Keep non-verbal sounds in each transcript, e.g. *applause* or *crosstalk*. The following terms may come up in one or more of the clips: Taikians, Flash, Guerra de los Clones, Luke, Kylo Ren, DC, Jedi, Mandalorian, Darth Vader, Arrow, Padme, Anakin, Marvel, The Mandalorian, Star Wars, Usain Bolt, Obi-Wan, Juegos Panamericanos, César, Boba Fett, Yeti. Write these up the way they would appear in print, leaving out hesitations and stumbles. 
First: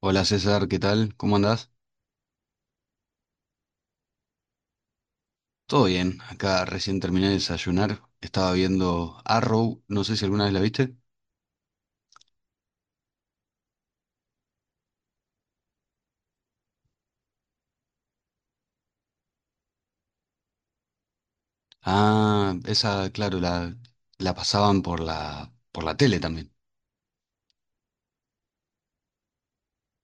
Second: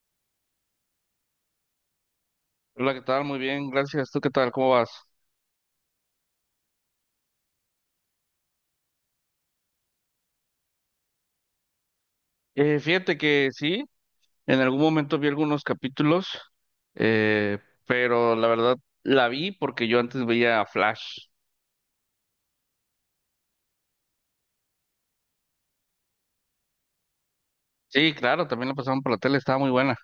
Hola César, ¿qué tal? ¿Cómo andás? Hola, ¿qué tal? Muy bien, gracias. ¿Tú qué tal? ¿Cómo vas? Todo bien, acá recién terminé de desayunar, estaba viendo Arrow, no sé si alguna vez la viste. Fíjate que sí, en algún momento vi algunos capítulos, eh, pero la verdad la vi porque yo antes veía Flash. Ah, esa, claro, la pasaban por la tele también. Sí, claro, también la pasaban por la tele, estaba muy buena.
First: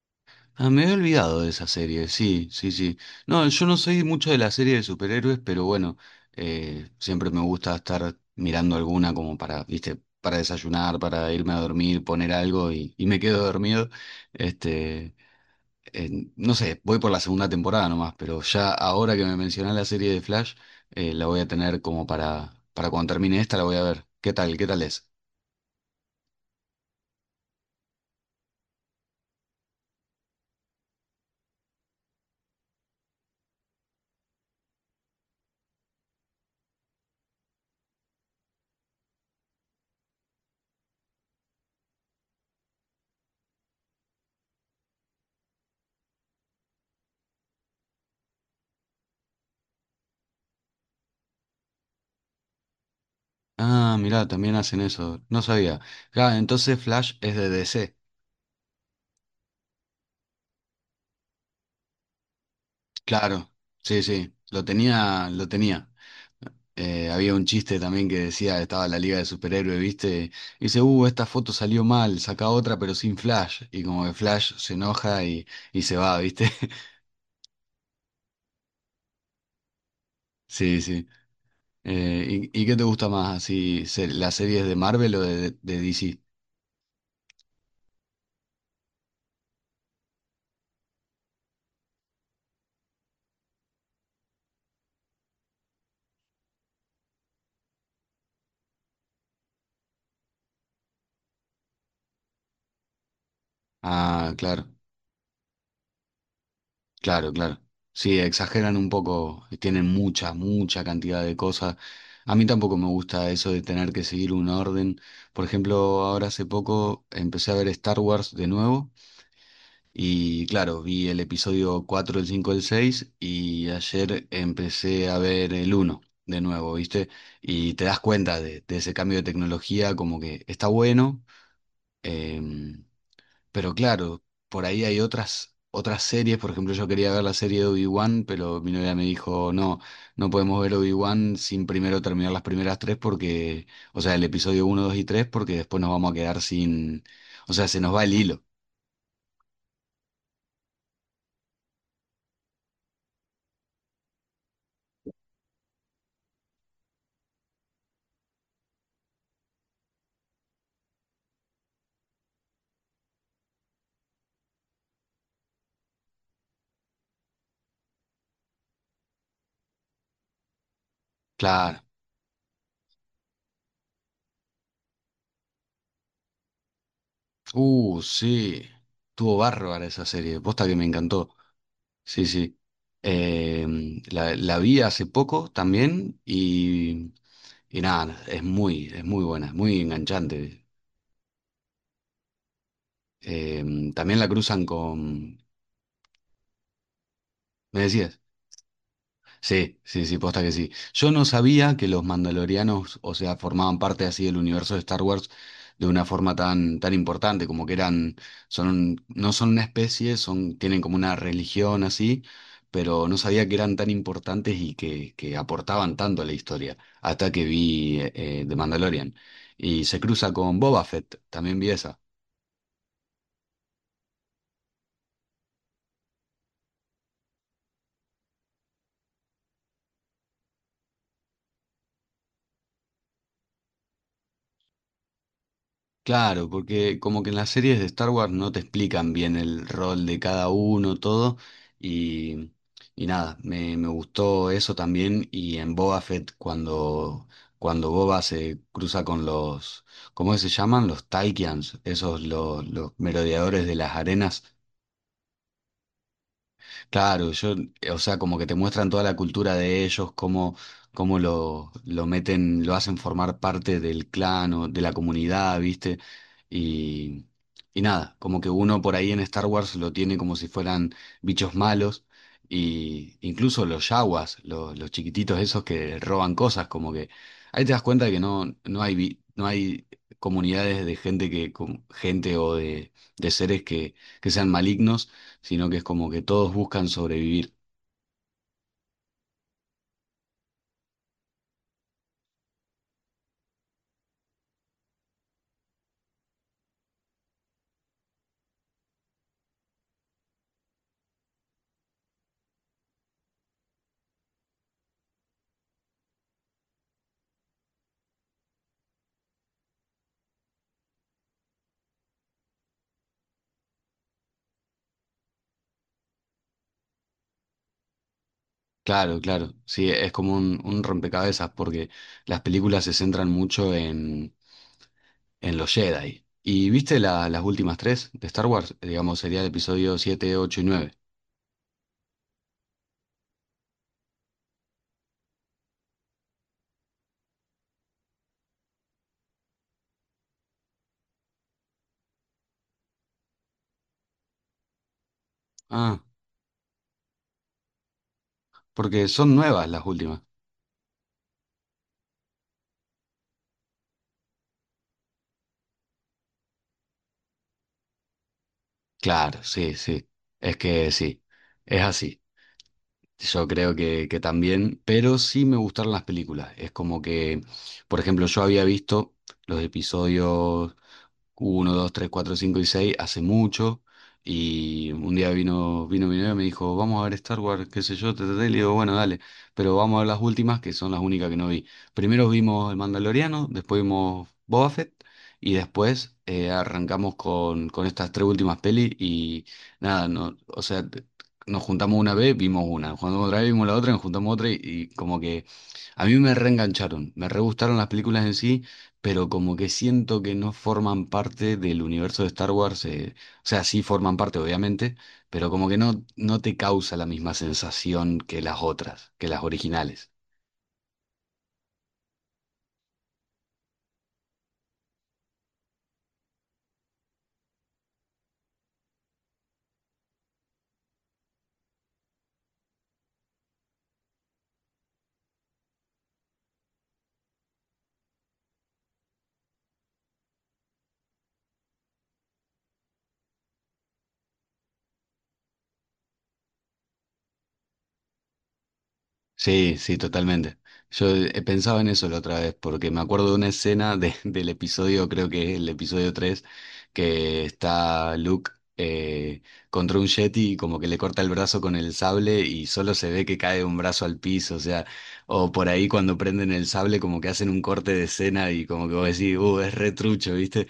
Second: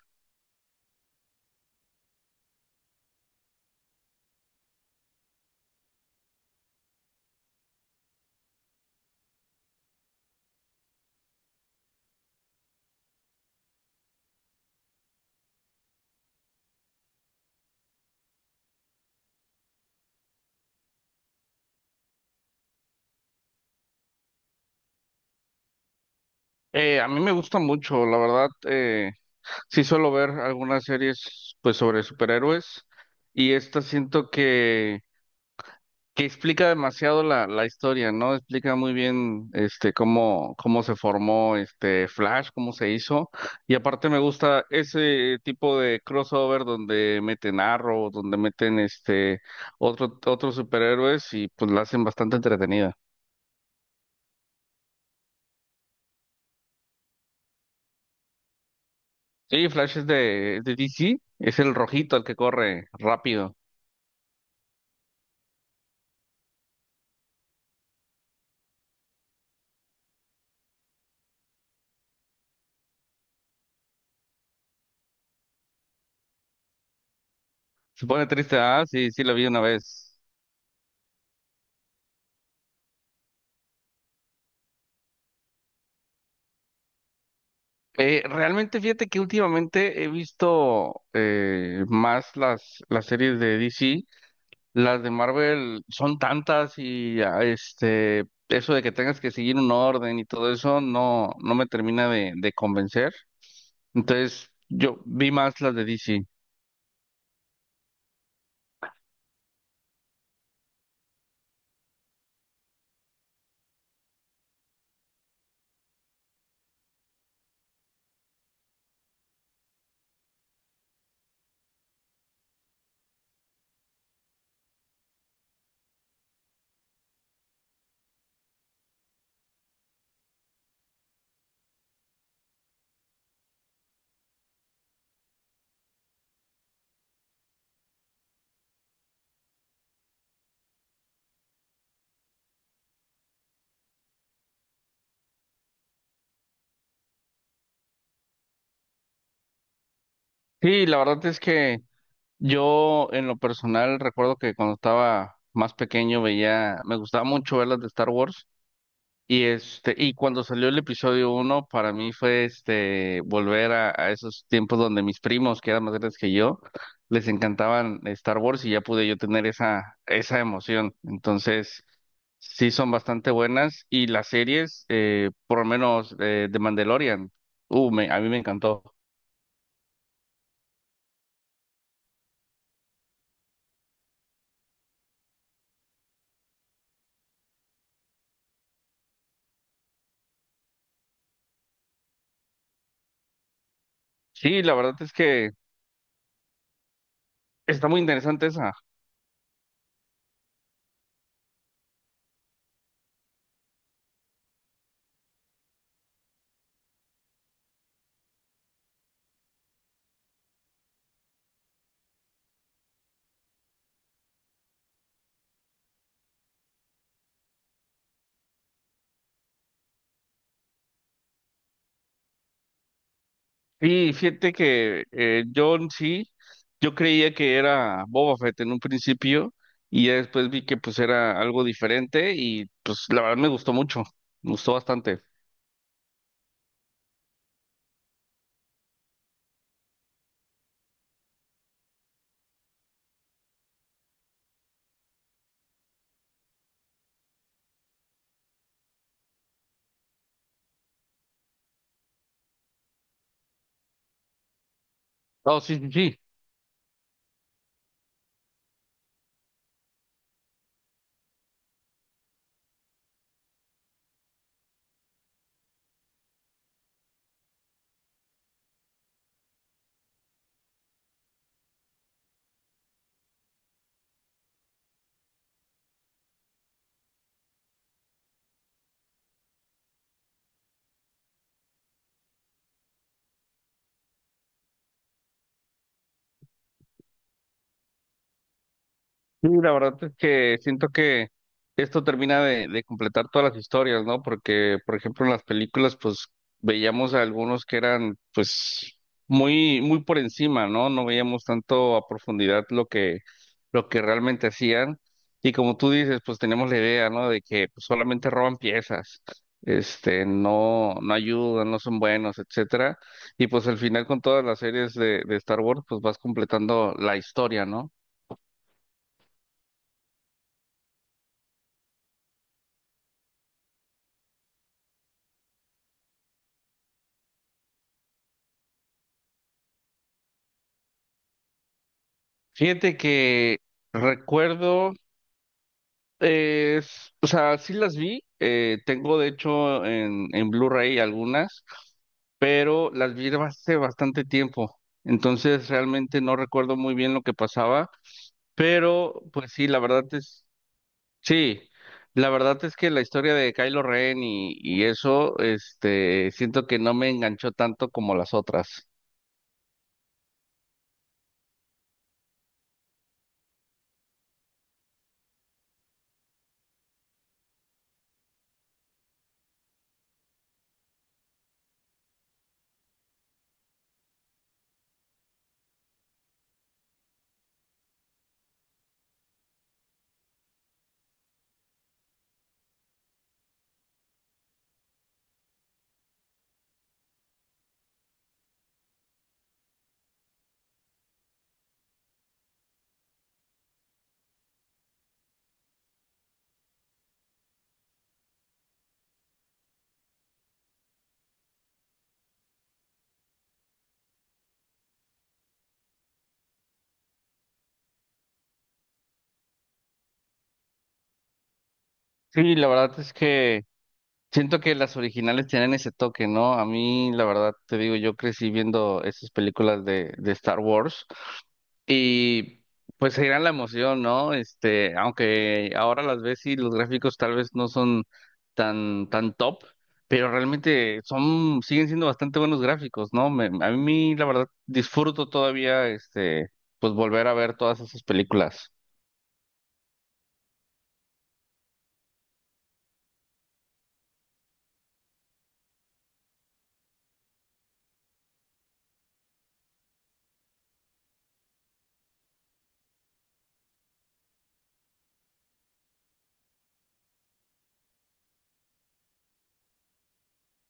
Ah, me había olvidado de esa serie, sí, sí, sí. No, yo no soy mucho de la serie de superhéroes, pero bueno, siempre me gusta estar mirando alguna como para, viste, para desayunar, para irme a dormir, poner algo y me quedo dormido. Este, no sé, voy por la segunda temporada nomás, pero ya ahora que me mencionás la serie de Flash, la voy a tener como para cuando termine esta, la voy a ver. ¿Qué tal? ¿Qué tal es? A mí me gusta mucho, la verdad, sí suelo ver algunas series pues sobre superhéroes y esta siento que explica demasiado la historia, ¿no? Explica muy bien este cómo, cómo se formó este Flash, cómo se hizo. Y aparte me gusta ese tipo de crossover donde meten Arrow, donde meten este otros superhéroes y pues la hacen bastante entretenida. Ah, mirá, también hacen eso. No sabía. Claro, entonces Flash es de DC. Sí, Flash es de DC, es el rojito el que corre Claro, rápido. sí, sí, lo tenía, lo tenía. Había un chiste también que decía, estaba la Liga de Superhéroes, ¿viste? Y dice, esta foto salió mal, saca otra pero sin Flash. Y como que Flash se enoja y se va, ¿viste? *laughs* Se pone triste, ah, sí, sí lo vi una vez. Sí, sí. ¿Y qué te gusta más, así, las series de Marvel o de DC? Realmente fíjate que últimamente he visto más las series de DC. Las de Marvel son tantas y este, eso de que tengas que seguir un orden y todo eso no, no me termina de convencer. Ah, Entonces, claro, yo vi más las de DC. claro, claro. Sí, exageran un poco, tienen mucha, mucha cantidad de cosas. A mí tampoco me gusta eso de tener que seguir un orden. Por ejemplo, ahora hace poco empecé a ver Star Wars de nuevo y claro, vi el episodio 4 el 5 el 6 y ayer empecé a ver el uno de nuevo, ¿viste? Y te das cuenta de ese cambio de tecnología, como que está bueno. Em, pero claro, por ahí hay otras series. Por ejemplo, yo quería ver la serie de Obi-Wan, pero mi novia me dijo, no, no podemos ver Obi-Wan sin primero terminar las primeras tres porque, o sea, el episodio uno 2 y 3 porque después nos vamos a quedar sin, o sea, se nos va el hilo. Sí, la verdad es que yo en lo personal recuerdo que cuando estaba más pequeño veía, me gustaba mucho ver las de Star Wars. Y cuando salió el episodio uno, para mí fue este volver a esos tiempos donde mis primos, que eran más grandes que yo, les encantaban Star Wars y ya pude yo tener esa emoción. Claro. Entonces, sí son bastante buenas. Y las series, por lo menos de Mandalorian, a mí me Sí. encantó. Tuvo bárbara esa serie. Posta que me encantó. Sí, sí. La vi hace poco también y nada, es muy buena, es muy enganchante. También la Sí, cruzan la verdad es con... que ¿Me está muy decías? interesante esa. Sí, sí, sí, posta que sí. Yo no sabía que los mandalorianos, o sea, formaban parte así del universo de Star Wars de una forma tan, tan importante, como que eran, son, no son una especie, son, tienen como una religión así, pero no sabía que eran tan importantes y que aportaban tanto a la historia, hasta que vi The Mandalorian. Y se cruza con Boba Fett, también vi esa. Y fíjate que John sí, yo creía que era Boba Fett en un principio y ya después vi que pues era algo diferente y pues la verdad me gustó mucho, me gustó bastante. Claro, porque como que en las series de Star Wars no te explican bien el rol de cada uno, todo, y, y nada, me gustó eso también, y en Boba Fett cuando, cuando Boba se cruza con los, ¿cómo se llaman? Los Taikians, esos los merodeadores de las arenas. Oh, sí, sí, sí. Claro, yo, o sea, como que te muestran toda la cultura de ellos, cómo lo meten, lo hacen formar parte del clan o de la comunidad, ¿viste? Y, y nada, como que uno por ahí en Star Wars lo tiene como si fueran bichos malos, y incluso los yaguas, los chiquititos esos que roban cosas, como que ahí te das cuenta que no, no hay, no hay comunidades de gente que, gente o de seres que sean malignos, sino que es como que todos buscan sobrevivir. Sí, la verdad es que siento que esto termina de completar todas las historias, ¿no? Porque, por ejemplo, en las películas, pues veíamos a algunos que eran, pues, muy, muy por encima, ¿no? No veíamos tanto a profundidad lo que realmente hacían. Y como tú dices, pues tenemos la idea, ¿no? De que pues, solamente roban piezas, este, no, no ayudan, no son buenos, etcétera. Y pues al final con todas las series de Star Wars, pues vas completando la historia, ¿no? Claro, claro, sí, es como un rompecabezas porque las películas se centran mucho en los Jedi. ¿Y viste las últimas tres de Star Wars? Digamos, sería el episodio 7 8 y nueve. Fíjate que recuerdo, o sea, sí las vi, tengo de hecho en Blu-ray algunas, pero las vi hace bastante tiempo, entonces Ah, realmente no recuerdo muy bien lo que pasaba, porque pero son pues sí, nuevas la las verdad últimas. es, sí, la verdad es que la historia de Kylo Ren y eso, este, siento que no me enganchó tanto como las otras. Claro, sí, sí, es que sí, es así. Yo creo que también, pero sí me gustaron las películas. Es como que, por ejemplo, yo había visto los episodios uno 2 3 4 5 y 6 hace mucho. Y un día vino mi novia y me dijo, vamos a ver Star Wars, qué sé yo, te y le digo, bueno, dale, pero vamos a ver las últimas, que son las únicas que no vi. Primero vimos El Mandaloriano, después vimos Boba Fett, y después arrancamos con estas tres últimas pelis. Y nada, no, o sea, nos juntamos una vez, vimos una, jugando otra vez, vimos la otra, nos juntamos otra y como que a mí me reengancharon, me re gustaron las películas en sí, pero como que siento que no forman parte del universo de Star Wars, o sea, sí forman parte obviamente, pero como que no te causa la misma sensación que las otras, que las originales. Sí, la verdad es que... Siento que las originales tienen ese toque, ¿no? A mí, la verdad, te digo, yo crecí viendo esas películas de Star Wars y pues era la emoción, ¿no? Este, aunque ahora las ves y los gráficos tal vez no son tan, tan top, pero realmente son, siguen siendo bastante buenos gráficos, ¿no? A mí, la verdad, disfruto todavía, este, pues volver a ver todas esas películas. Sí, sí, totalmente. Yo he pensado en eso la otra vez, porque me acuerdo de una escena de- *laughs* del episodio, creo que es el episodio 3, que está Luke eh, contra un Yeti y como que le corta el brazo con el sable y solo se ve que cae un brazo al piso, o sea, o por ahí cuando prenden el sable como que hacen un corte de escena y como que vos decís, es retrucho, ¿viste?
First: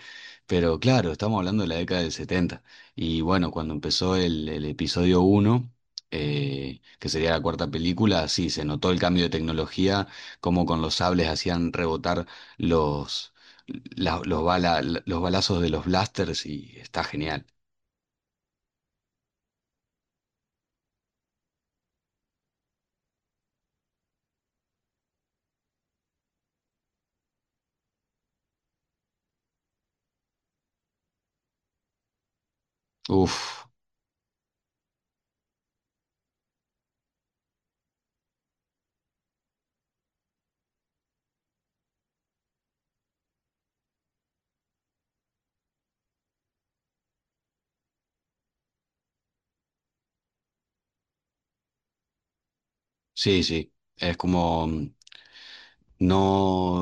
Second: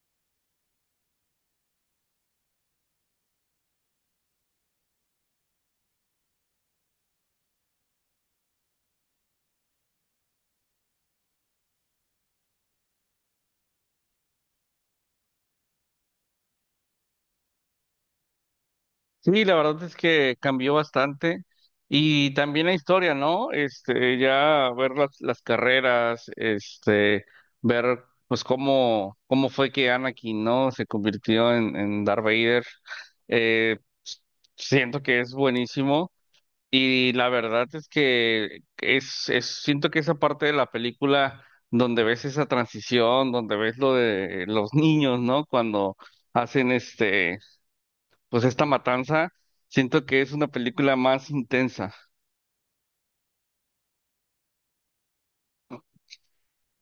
Pero claro, estamos hablando de la década del 70 y bueno, cuando empezó el episodio uno que sería la cuarta película, sí, se notó el cambio de tecnología, como con los sables hacían rebotar los, los balazos de los blasters y está genial. Sí, la verdad es que cambió bastante y también la historia, ¿no? Este, ya ver las carreras, este, ver pues cómo, cómo fue que Anakin, ¿no? Se convirtió en Darth Vader. Uf, Eh, Siento que es buenísimo y la verdad es que es, siento que esa parte de la película donde ves esa transición, donde ves lo de los niños, ¿no? Cuando hacen este pues esta matanza, siento que es una película más intensa. sí, sí, es como... no,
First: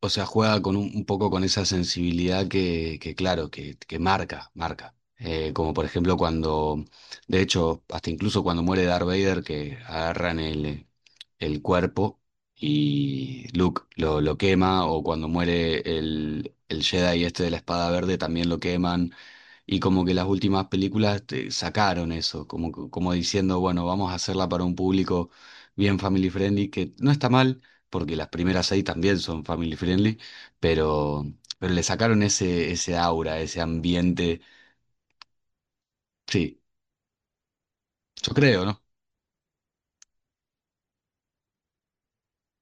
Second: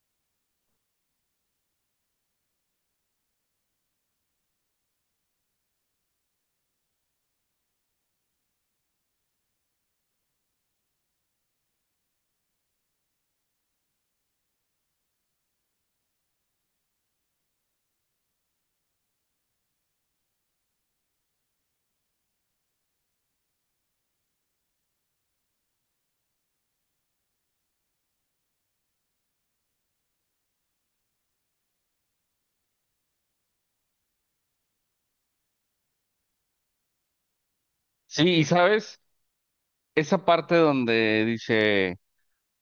o sea, juega con un poco con esa sensibilidad que claro, que marca, marca. Como por ejemplo cuando, de hecho, hasta incluso cuando muere Darth Vader, que agarran el cuerpo y Luke lo quema, o cuando muere el Jedi este de la espada verde, también lo queman. Y como que las últimas películas te sacaron eso, como, como diciendo, bueno, vamos a hacerla para un público bien family friendly, que no está mal, porque las primeras seis también son family friendly, pero, pero le sacaron ese, ese aura, ese ambiente. Sí, Sí, yo y creo, ¿no? sabes, esa parte donde dice,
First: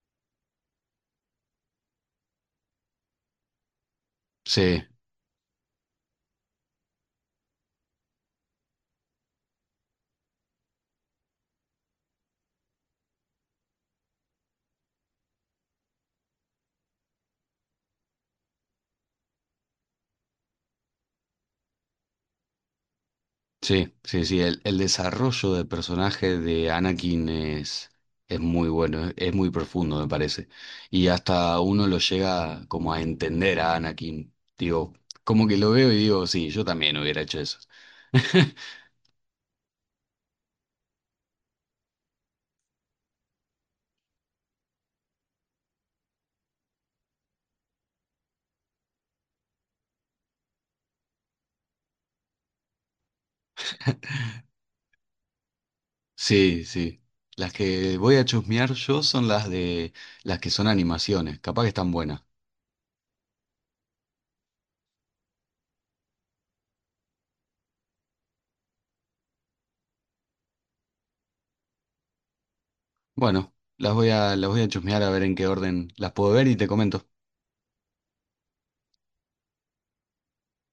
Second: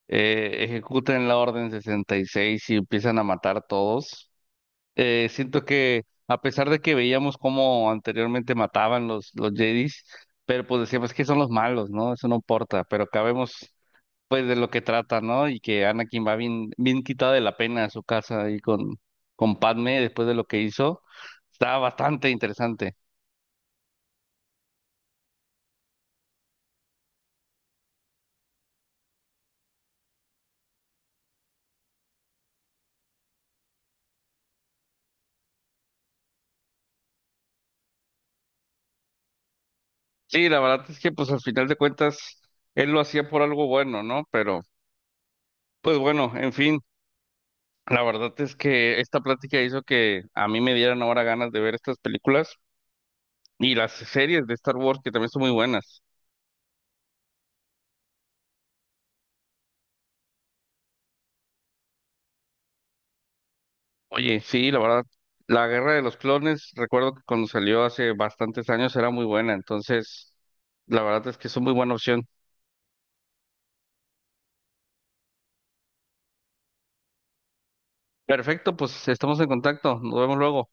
ejecuten la orden 66 y empiezan a matar todos, Sí. Siento que a pesar de que veíamos cómo anteriormente mataban los Jedis, pero pues decíamos que son los malos, ¿no? Eso no importa, pero acá vemos pues de lo que trata, ¿no? Y que Anakin va bien, bien quitado de la pena a su casa ahí con Padme después de lo que hizo. Está bastante interesante. Sí, sí, sí, el desarrollo del personaje de Anakin es muy bueno, es muy profundo, me parece. Y hasta uno lo llega como a entender a Anakin. Digo, como que lo veo y digo, sí, yo también hubiera hecho eso. *laughs* Sí, la verdad es que pues al final de cuentas él lo hacía por algo bueno, ¿no? Pero pues bueno, en fin, la verdad es que esta plática hizo que a mí me dieran ahora ganas de ver estas películas y las series de Star Wars que también son muy buenas. Sí, sí. Las que voy a chusmear yo son las de las que son animaciones, capaz que están buenas. Oye, sí, la verdad, la Guerra de los Clones, recuerdo que cuando salió hace bastantes años era muy buena, entonces la verdad es que es una muy buena opción. Bueno, las voy a chusmear a ver en qué orden las puedo ver y te comento. Perfecto, pues estamos en contacto, nos vemos luego.